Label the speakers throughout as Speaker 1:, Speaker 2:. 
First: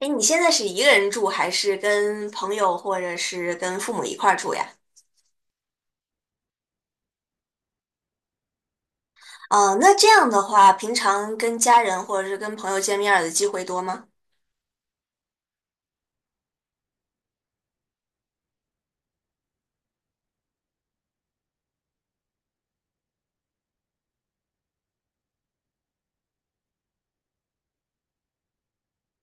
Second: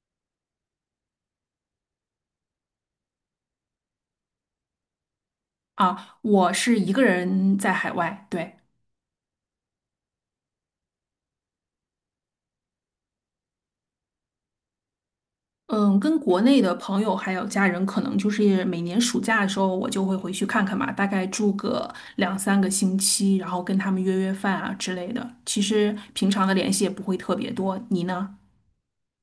Speaker 1: 哎，你现在是一个人住，还是跟朋友或者是跟父母一块儿住呀？
Speaker 2: 啊，我是一个人在海外，对，
Speaker 1: 哦，那这样的话，平常跟家人或者是跟朋友见面儿的机会多吗？
Speaker 2: 嗯，跟国内的朋友还有家人，可能就是每年暑假的时候，我就会回去看看嘛，大概住个两三个星期，然后跟他们约约饭啊之类的。其实平常的联系也不会特别多。你呢？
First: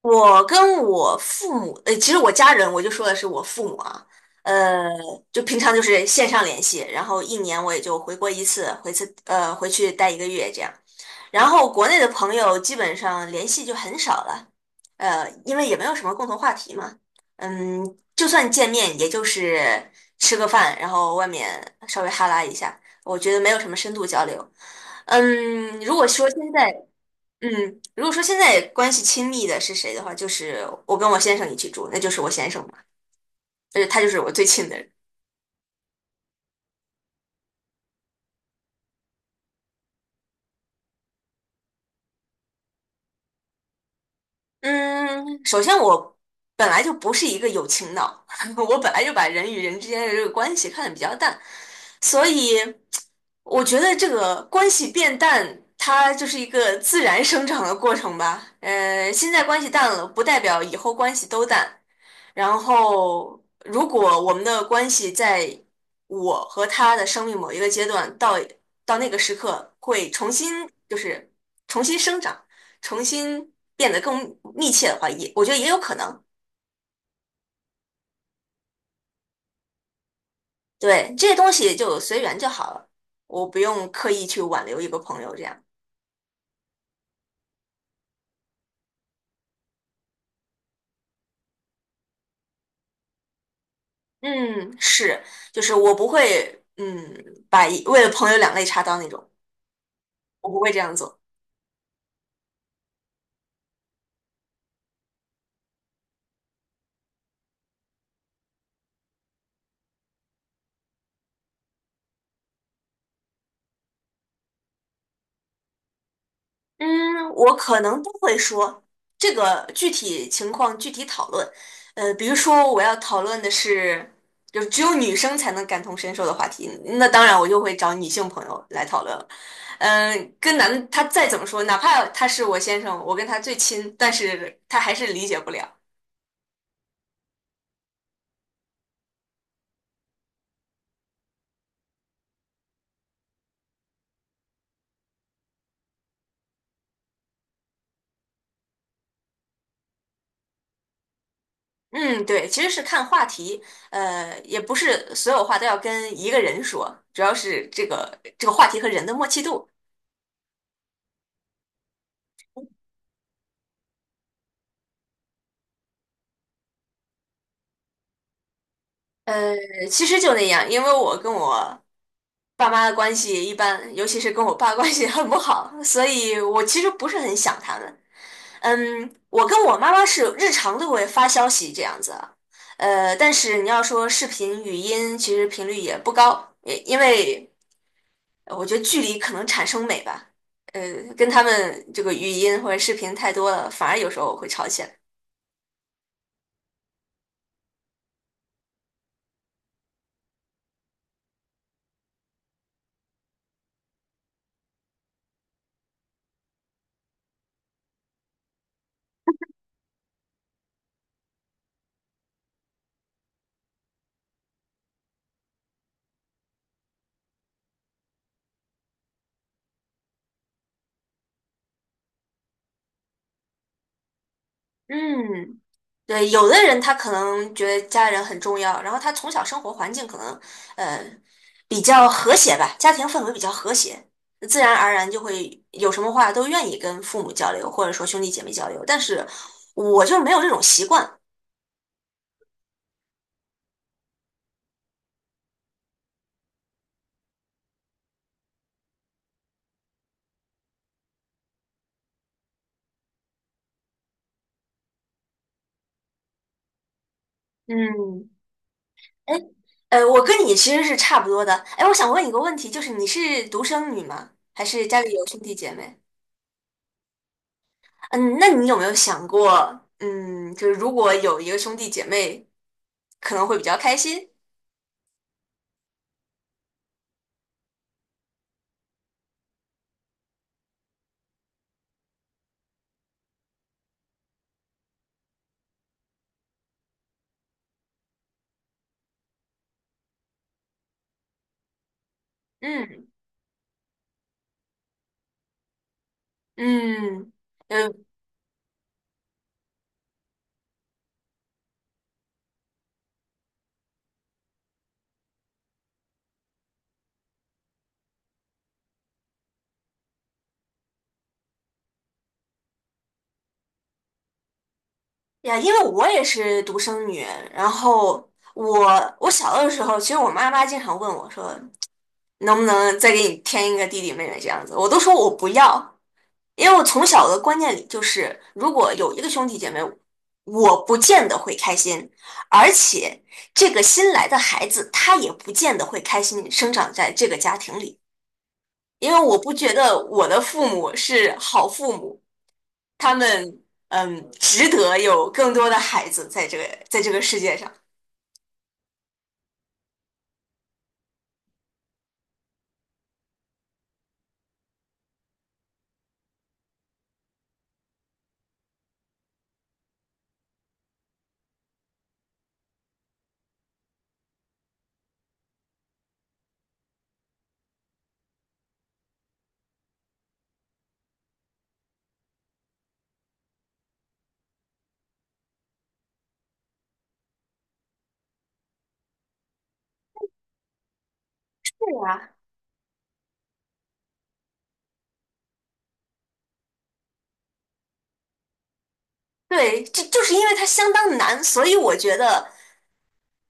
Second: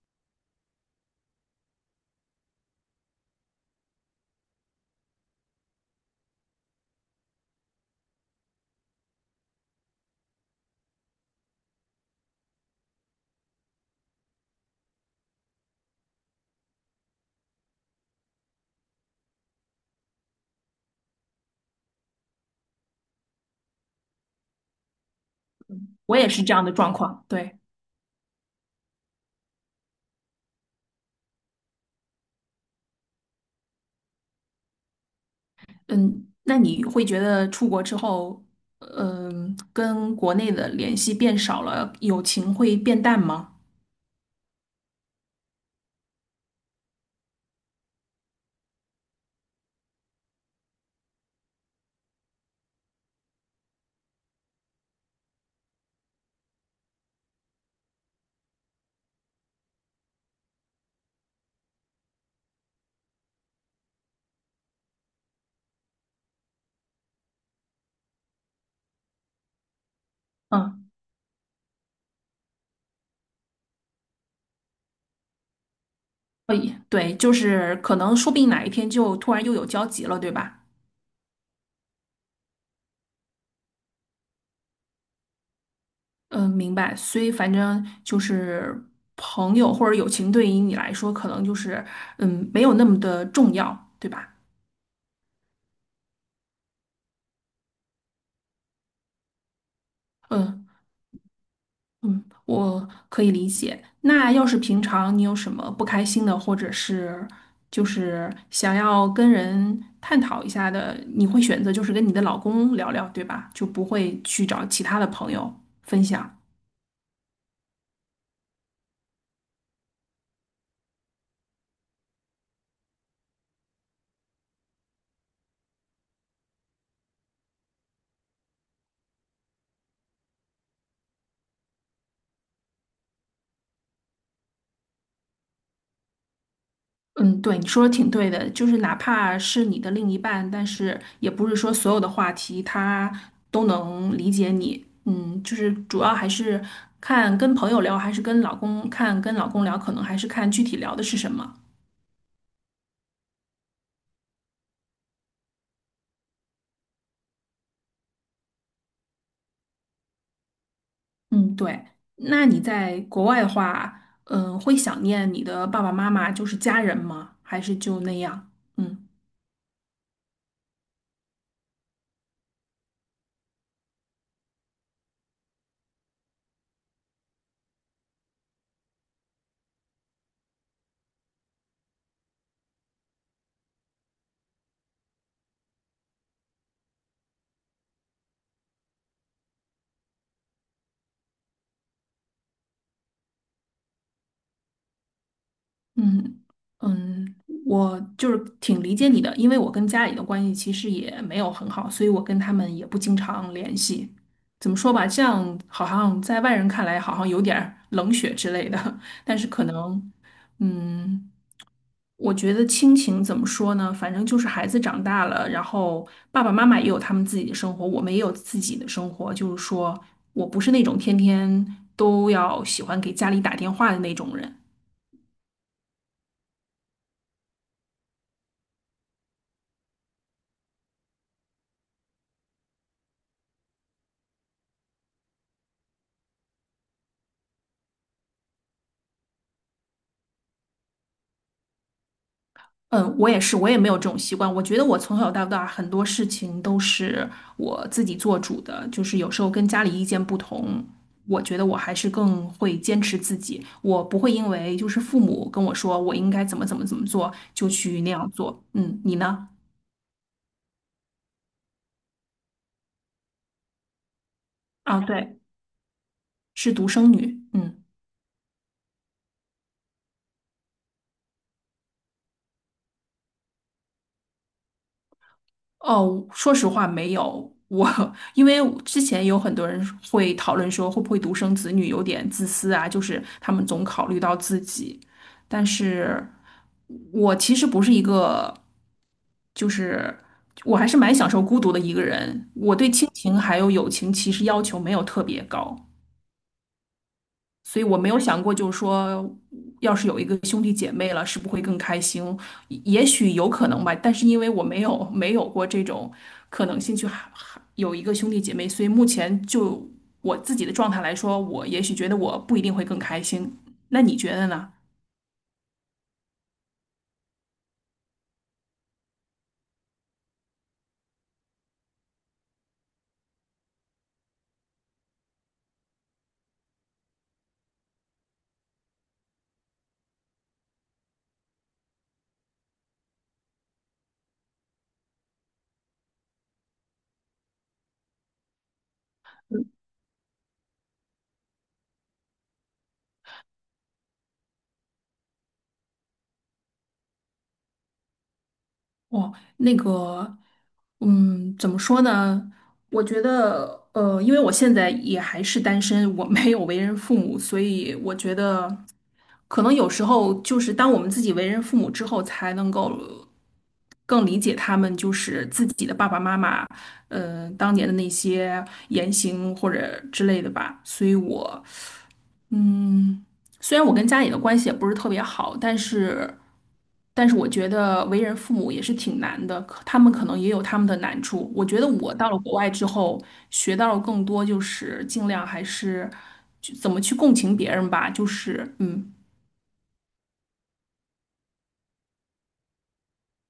Speaker 1: 我跟我父母，其实我家人，我就说的是我父母啊，呃，就平常就是线上联系，然后一年我也就回国一次，回去待一个月这样。然后国内的朋友基本上联系就很少了，因为也没有什么共同话题嘛。嗯，就算见面，也就是吃个饭，然后外面稍微哈拉一下，我觉得没有什么深度交流。嗯，如果
Speaker 2: 我也
Speaker 1: 说现
Speaker 2: 是这样的
Speaker 1: 在。
Speaker 2: 状况，对，
Speaker 1: 嗯，如果说现在关系亲密的是谁的话，就是我跟我先生一起住，那就是我先生嘛，就是他就是我最亲的人。
Speaker 2: 嗯，那你会觉得出国之后，跟国内的联系变少了，友情会变淡吗？
Speaker 1: 嗯，首先我本来就不是一个有情脑，我本来就把人与人之间的这个关系看得比较淡，所以我觉得这个关系变淡，它就是一个自然生长的过程吧。呃，现在关系淡了，不代表以后关系都淡。然后，如果我们的关系在我和他的生命某一个阶段到那个时刻会重新
Speaker 2: 嗯。
Speaker 1: 就是重新生长。重新变得更密切的话，也我觉得也有可能。
Speaker 2: 对，就是可能说不定哪一天就突然又有交集了，对吧？
Speaker 1: 对，这些东西就随缘就好了，我不用刻意去挽留一个朋友这样。
Speaker 2: 嗯，明白。所以反正就是朋友或者友情对于你来说，可能就是没有那么的重要，对吧？
Speaker 1: 嗯，是，就是我不会，嗯，把一为了朋友两肋插刀那种，我不
Speaker 2: 嗯
Speaker 1: 会这样做。
Speaker 2: 嗯，我可以理解。那要是平常你有什么不开心的，或者是就是想要跟人探讨一下的，你会选择就是跟你的老公聊聊，对吧？就不会去找其他的朋友分享。
Speaker 1: 嗯，我可能都会说这个具体情况具体讨论。呃，比如说我要讨论的是，就只有女生才能感同身受的话题，那当然我就会找女性朋友来讨论了。嗯，跟男的他再怎么说，哪怕他是我先生，我跟他最亲，但是他还是理解不了。
Speaker 2: 嗯，对，你说的挺对的，就是哪怕是你的另一半，但是也不是说所有的话题他都能理解你。嗯，就是主要还是看跟朋友聊，还是跟老公看跟老公聊，可能还是看具体聊的是什么。
Speaker 1: 嗯，对，其实是看话题，也不是所有话都要跟一个人说，主要是这个话题和人的默契度。
Speaker 2: 嗯，对。那你在国外的话，会想念你的爸爸妈妈，就是家人吗？还是就那样？嗯。
Speaker 1: 呃，其实就那样，因为我跟我爸妈的关系一般，尤其是跟我爸关系很不好，所以我其实不是很想他们。嗯，我跟我妈妈是日常都会发消息这样子啊，呃，但是你要说视频、语音，其实频率也不高，也因为我觉得距离可能产生美吧。呃，跟他们这个语音或者视频太多了，反而有时候会吵起来。
Speaker 2: 嗯嗯，我就是挺理解你的，因为我跟家里的关系其实也没有很好，所以我跟他们也不经常联系。怎么说吧，这样好像在外人看来好像有点儿冷血之类的，但是可能，嗯，我觉得亲情怎么说呢？反正就是孩子长大了，然后爸爸妈妈也有他们自己的生活，我们也有自己的生活。就是说我不是那种天天都要喜欢给家里打电话的那种人。
Speaker 1: 嗯，对，有的人他可能觉得家人很重要，然后他从小生活环境可能呃比较和谐吧，家庭氛围比较和谐，自然而然就会有什么话都愿意跟父母交流，或者说兄弟姐妹交流。但是我就没有这种习惯。
Speaker 2: 嗯，我也是，我也没有这种习惯。我觉得我从小到大很多事情都是我自己做主的，就是有时候跟家里意见不同，我觉得我还是更会坚持自己。我不会因为就是父母跟我说我应该怎么怎么怎么做，就去那
Speaker 1: 嗯，
Speaker 2: 样做。嗯，你
Speaker 1: 哎，
Speaker 2: 呢？
Speaker 1: 我跟你其实是差不多的。哎，我想问一个问题，就是你是独生女吗？还是
Speaker 2: 啊，
Speaker 1: 家里有
Speaker 2: 对，
Speaker 1: 兄弟姐妹？
Speaker 2: 是独生女。嗯。
Speaker 1: 嗯，那你有没有想过，嗯，就是如果有一个兄弟姐妹，可能会比较开心？
Speaker 2: 哦，说实话没有。我 因为之前有很多人会讨论说，会不会独生子女有点自私啊？就是他们总考虑到自己，但是我其实不是一个，就是我还是蛮享受孤独的一个人。我对亲
Speaker 1: 嗯。
Speaker 2: 情还有友情其实要求没有特别高。
Speaker 1: 嗯。
Speaker 2: 所以我
Speaker 1: 嗯
Speaker 2: 没有想过，就是说，要是有一个兄弟姐妹了，是不会更开心？也许有可能吧，但是因为我没有过这种可能性去哈哈有一个兄弟姐妹，所以目前就我自己的状态来说，我也许觉得我不一定会更开心。那你觉得呢？
Speaker 1: 呀，因为我也是独生女，然后我小的时候，其实我妈妈经常问我说，能不能再给你添一个弟弟妹妹这样子，我都说我不要，因为我从小的观念里就是，如果有一个兄弟姐妹，我不见得会开心，而且这个新来的孩子他也不见得会开心生长在这个家庭里，因为我不觉得我的父母是好父母。他们嗯，值得有更多的孩子在这个在这个世界上。
Speaker 2: 哦，那个，怎么说呢？我觉得，因为我现在也还是单身，我没有为人父母，所以我觉得。可能有时候就是当我们自己为人父母之后，才能够更理解他们，就是自己的爸爸妈妈，当年的那些言行或者之类的吧。所以我虽然我跟家里的关系也不是特别好，但是我觉得为人父母也是挺难的，可他们可能也有他们的难处。我觉
Speaker 1: 对
Speaker 2: 得我到
Speaker 1: 呀。
Speaker 2: 了国外之后，学到了更多，就是尽量还是就怎么去共情别人吧，就是。
Speaker 1: 对，这就是因为它相当难，所以我觉得，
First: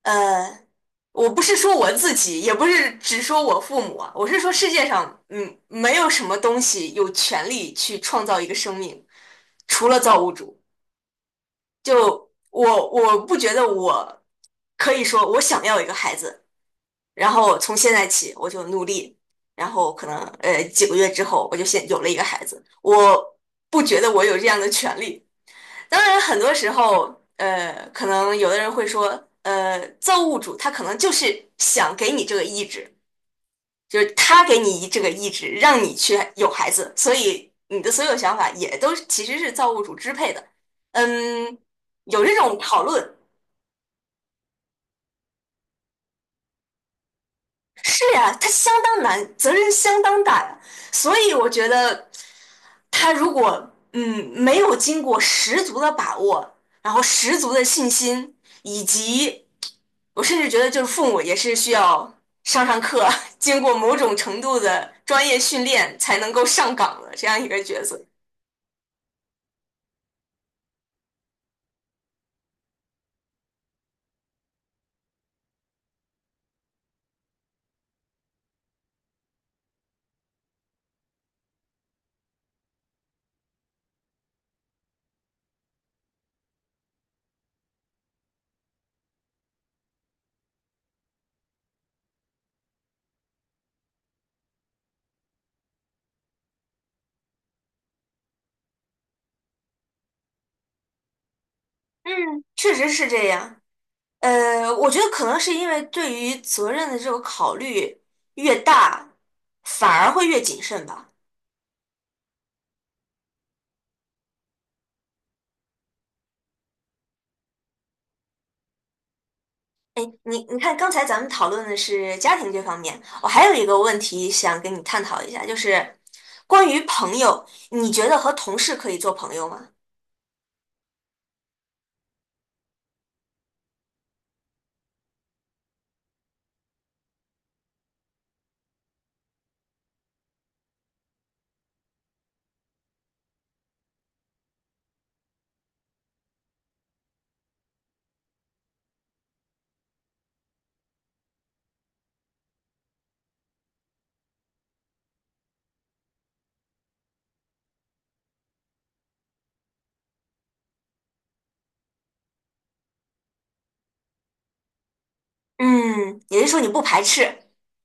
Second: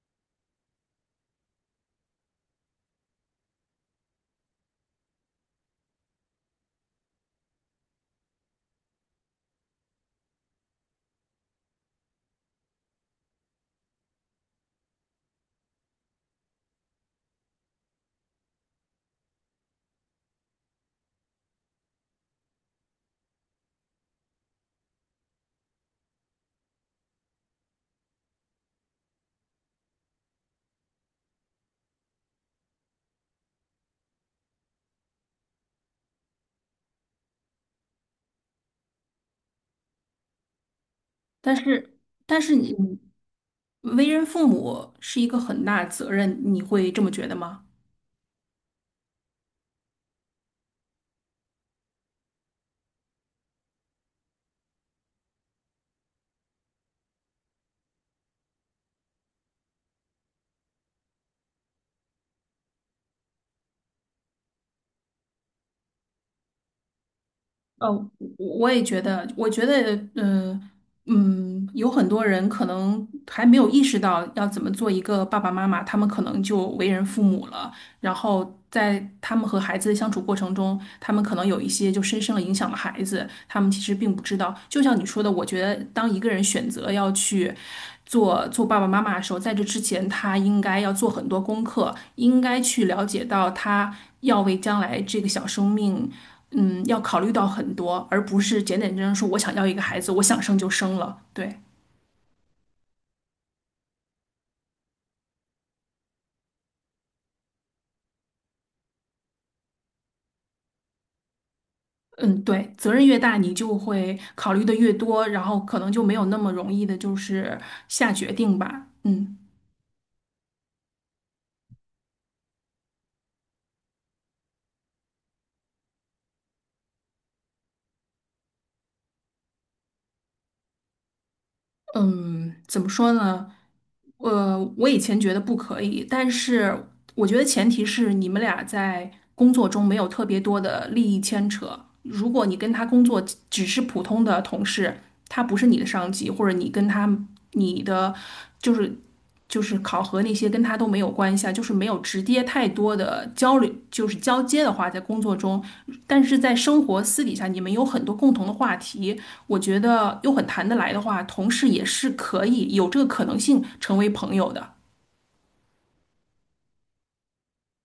Speaker 1: 呃，我不是说我自己，也不是只说我父母啊，我是说世界上，嗯，没有什么东西有权利去创造一个生命，除了造物主。就我，我不觉得我可以说我想要一个孩子，然后从现在起我就努力，然后可能几个月之后我就先有了一个孩子，我不觉得我有这样的权利。当然，很多时候可能有的人会说，造物主他可能就是想给你这个意志，就是他给你这个意志，让你去有孩子，所以你的所有想法也都其实是造物主支配的。
Speaker 2: 但
Speaker 1: 嗯，
Speaker 2: 是
Speaker 1: 有这
Speaker 2: 但是
Speaker 1: 种
Speaker 2: 你
Speaker 1: 讨论。
Speaker 2: 为人父母是一个很大的责任，你会这么觉得吗？
Speaker 1: 是呀，他相当难，责任相当大呀。所以我觉得，他如果没有经过十足的把握，然后十足的信心，以及我甚至觉得就是父母也是需要上上课，经过某种程度的专业训练才能够上岗的这样一个角
Speaker 2: 呃，
Speaker 1: 色。
Speaker 2: 我也觉得，我觉得，嗯嗯，有很多人可能还没有意识到要怎么做一个爸爸妈妈，他们可能就为人父母了，然后在他们和孩子的相处过程中，他们可能有一些就深深的影响了孩子，他们其实并不知道。就像你说的，我觉得当一个人选择要去做做爸爸妈妈的时候，在这之前，他应该要做很多功课，应该去了解到他要为将来这个小生命。嗯，要考虑到很多，而不是简简单单说我想要一个孩子，我想生就生了。对，
Speaker 1: 嗯，确实是这样。呃，我觉得可能是因为对于责任的这个考虑越大，反而会越谨慎吧。
Speaker 2: 嗯，对，责任越大，你就会考虑的越多，然后可能就没有那么容易的，就是下决定吧。嗯
Speaker 1: 哎，你看，刚才咱们讨论的是家庭这方面，我还有一个问题想跟你探讨一下，就是关于朋友，你觉得和同事可以做朋友吗？
Speaker 2: 嗯，怎么说呢？我以前觉得不可以，但是我觉得前提是你们俩在工作中没有特别多的利益牵扯。如果你跟他工作只是普通的同事，他不是你的上级，或者你跟他你的就是就是考核那些跟他都没有关系啊，就是没有直接太多的交流，就是交接的话，在工作中，但是在生活私底下，你们有很多共同的话题，我觉得又很谈得来的话，同事也是可以有这个可能性成为朋友的。
Speaker 1: 嗯，也就是说你不排斥。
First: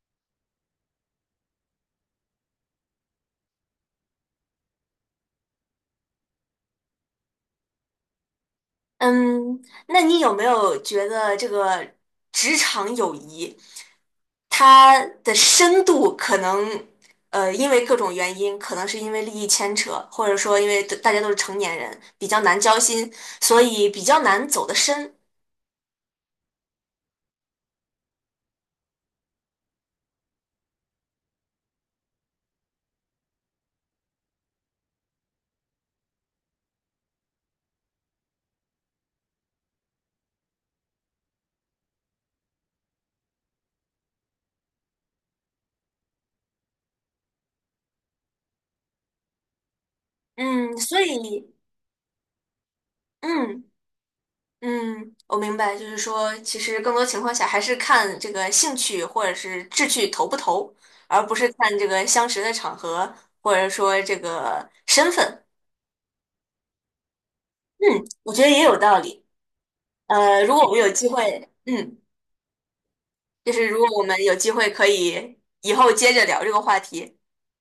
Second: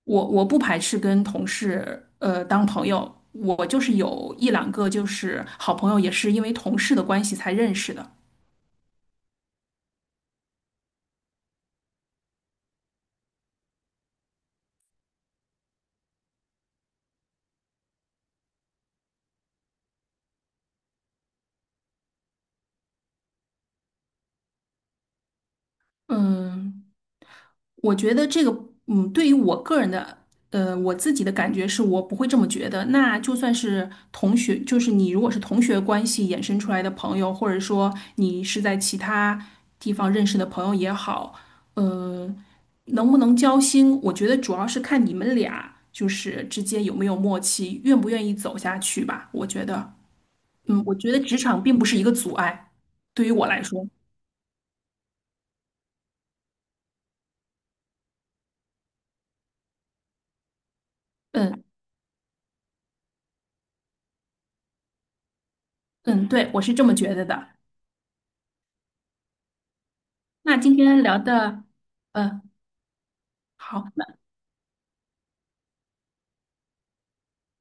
Speaker 2: 我不排斥跟同事当朋友，我就是有一两个就是好朋友，也是因为同事的关系才认识的。
Speaker 1: 嗯，那你有没有觉得这个职场友谊它的深度可能，呃，因为各种原因，可能是因为利益牵扯，或者说因为大家都是成年人，比较难交心，所以比较难走得深。
Speaker 2: 嗯，我觉得这个，对于我个人的，我自己的感觉是我不会这么觉得。那就算是同学，就是你如果是同学关系衍生出来的朋友，或者说你是在其他地方认识的朋友也好，呃，能不能交心，我觉得主要是看你们俩就是之间有没有默契，愿不愿意走下去吧。我觉得，
Speaker 1: 嗯，
Speaker 2: 我
Speaker 1: 所
Speaker 2: 觉得职
Speaker 1: 以。
Speaker 2: 场并不是一个阻碍，对于我来
Speaker 1: 嗯。
Speaker 2: 说，
Speaker 1: 嗯，我明白，就是说，其实更多情况下还是看这个兴趣或者是志趣投不投，而不是
Speaker 2: 嗯
Speaker 1: 看这个相识的场合或者说这个身份。
Speaker 2: 嗯，对，我是这么觉得的。
Speaker 1: 嗯，我觉得也有道理。呃，如
Speaker 2: 那
Speaker 1: 果我
Speaker 2: 今
Speaker 1: 们有
Speaker 2: 天
Speaker 1: 机
Speaker 2: 聊
Speaker 1: 会，
Speaker 2: 的，呃，好，那
Speaker 1: 可以以后接着聊这个话题。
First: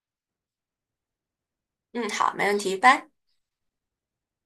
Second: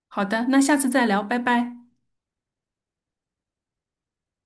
Speaker 2: 好的，那下次再聊，拜拜。
Speaker 1: 嗯，好，没问题，拜。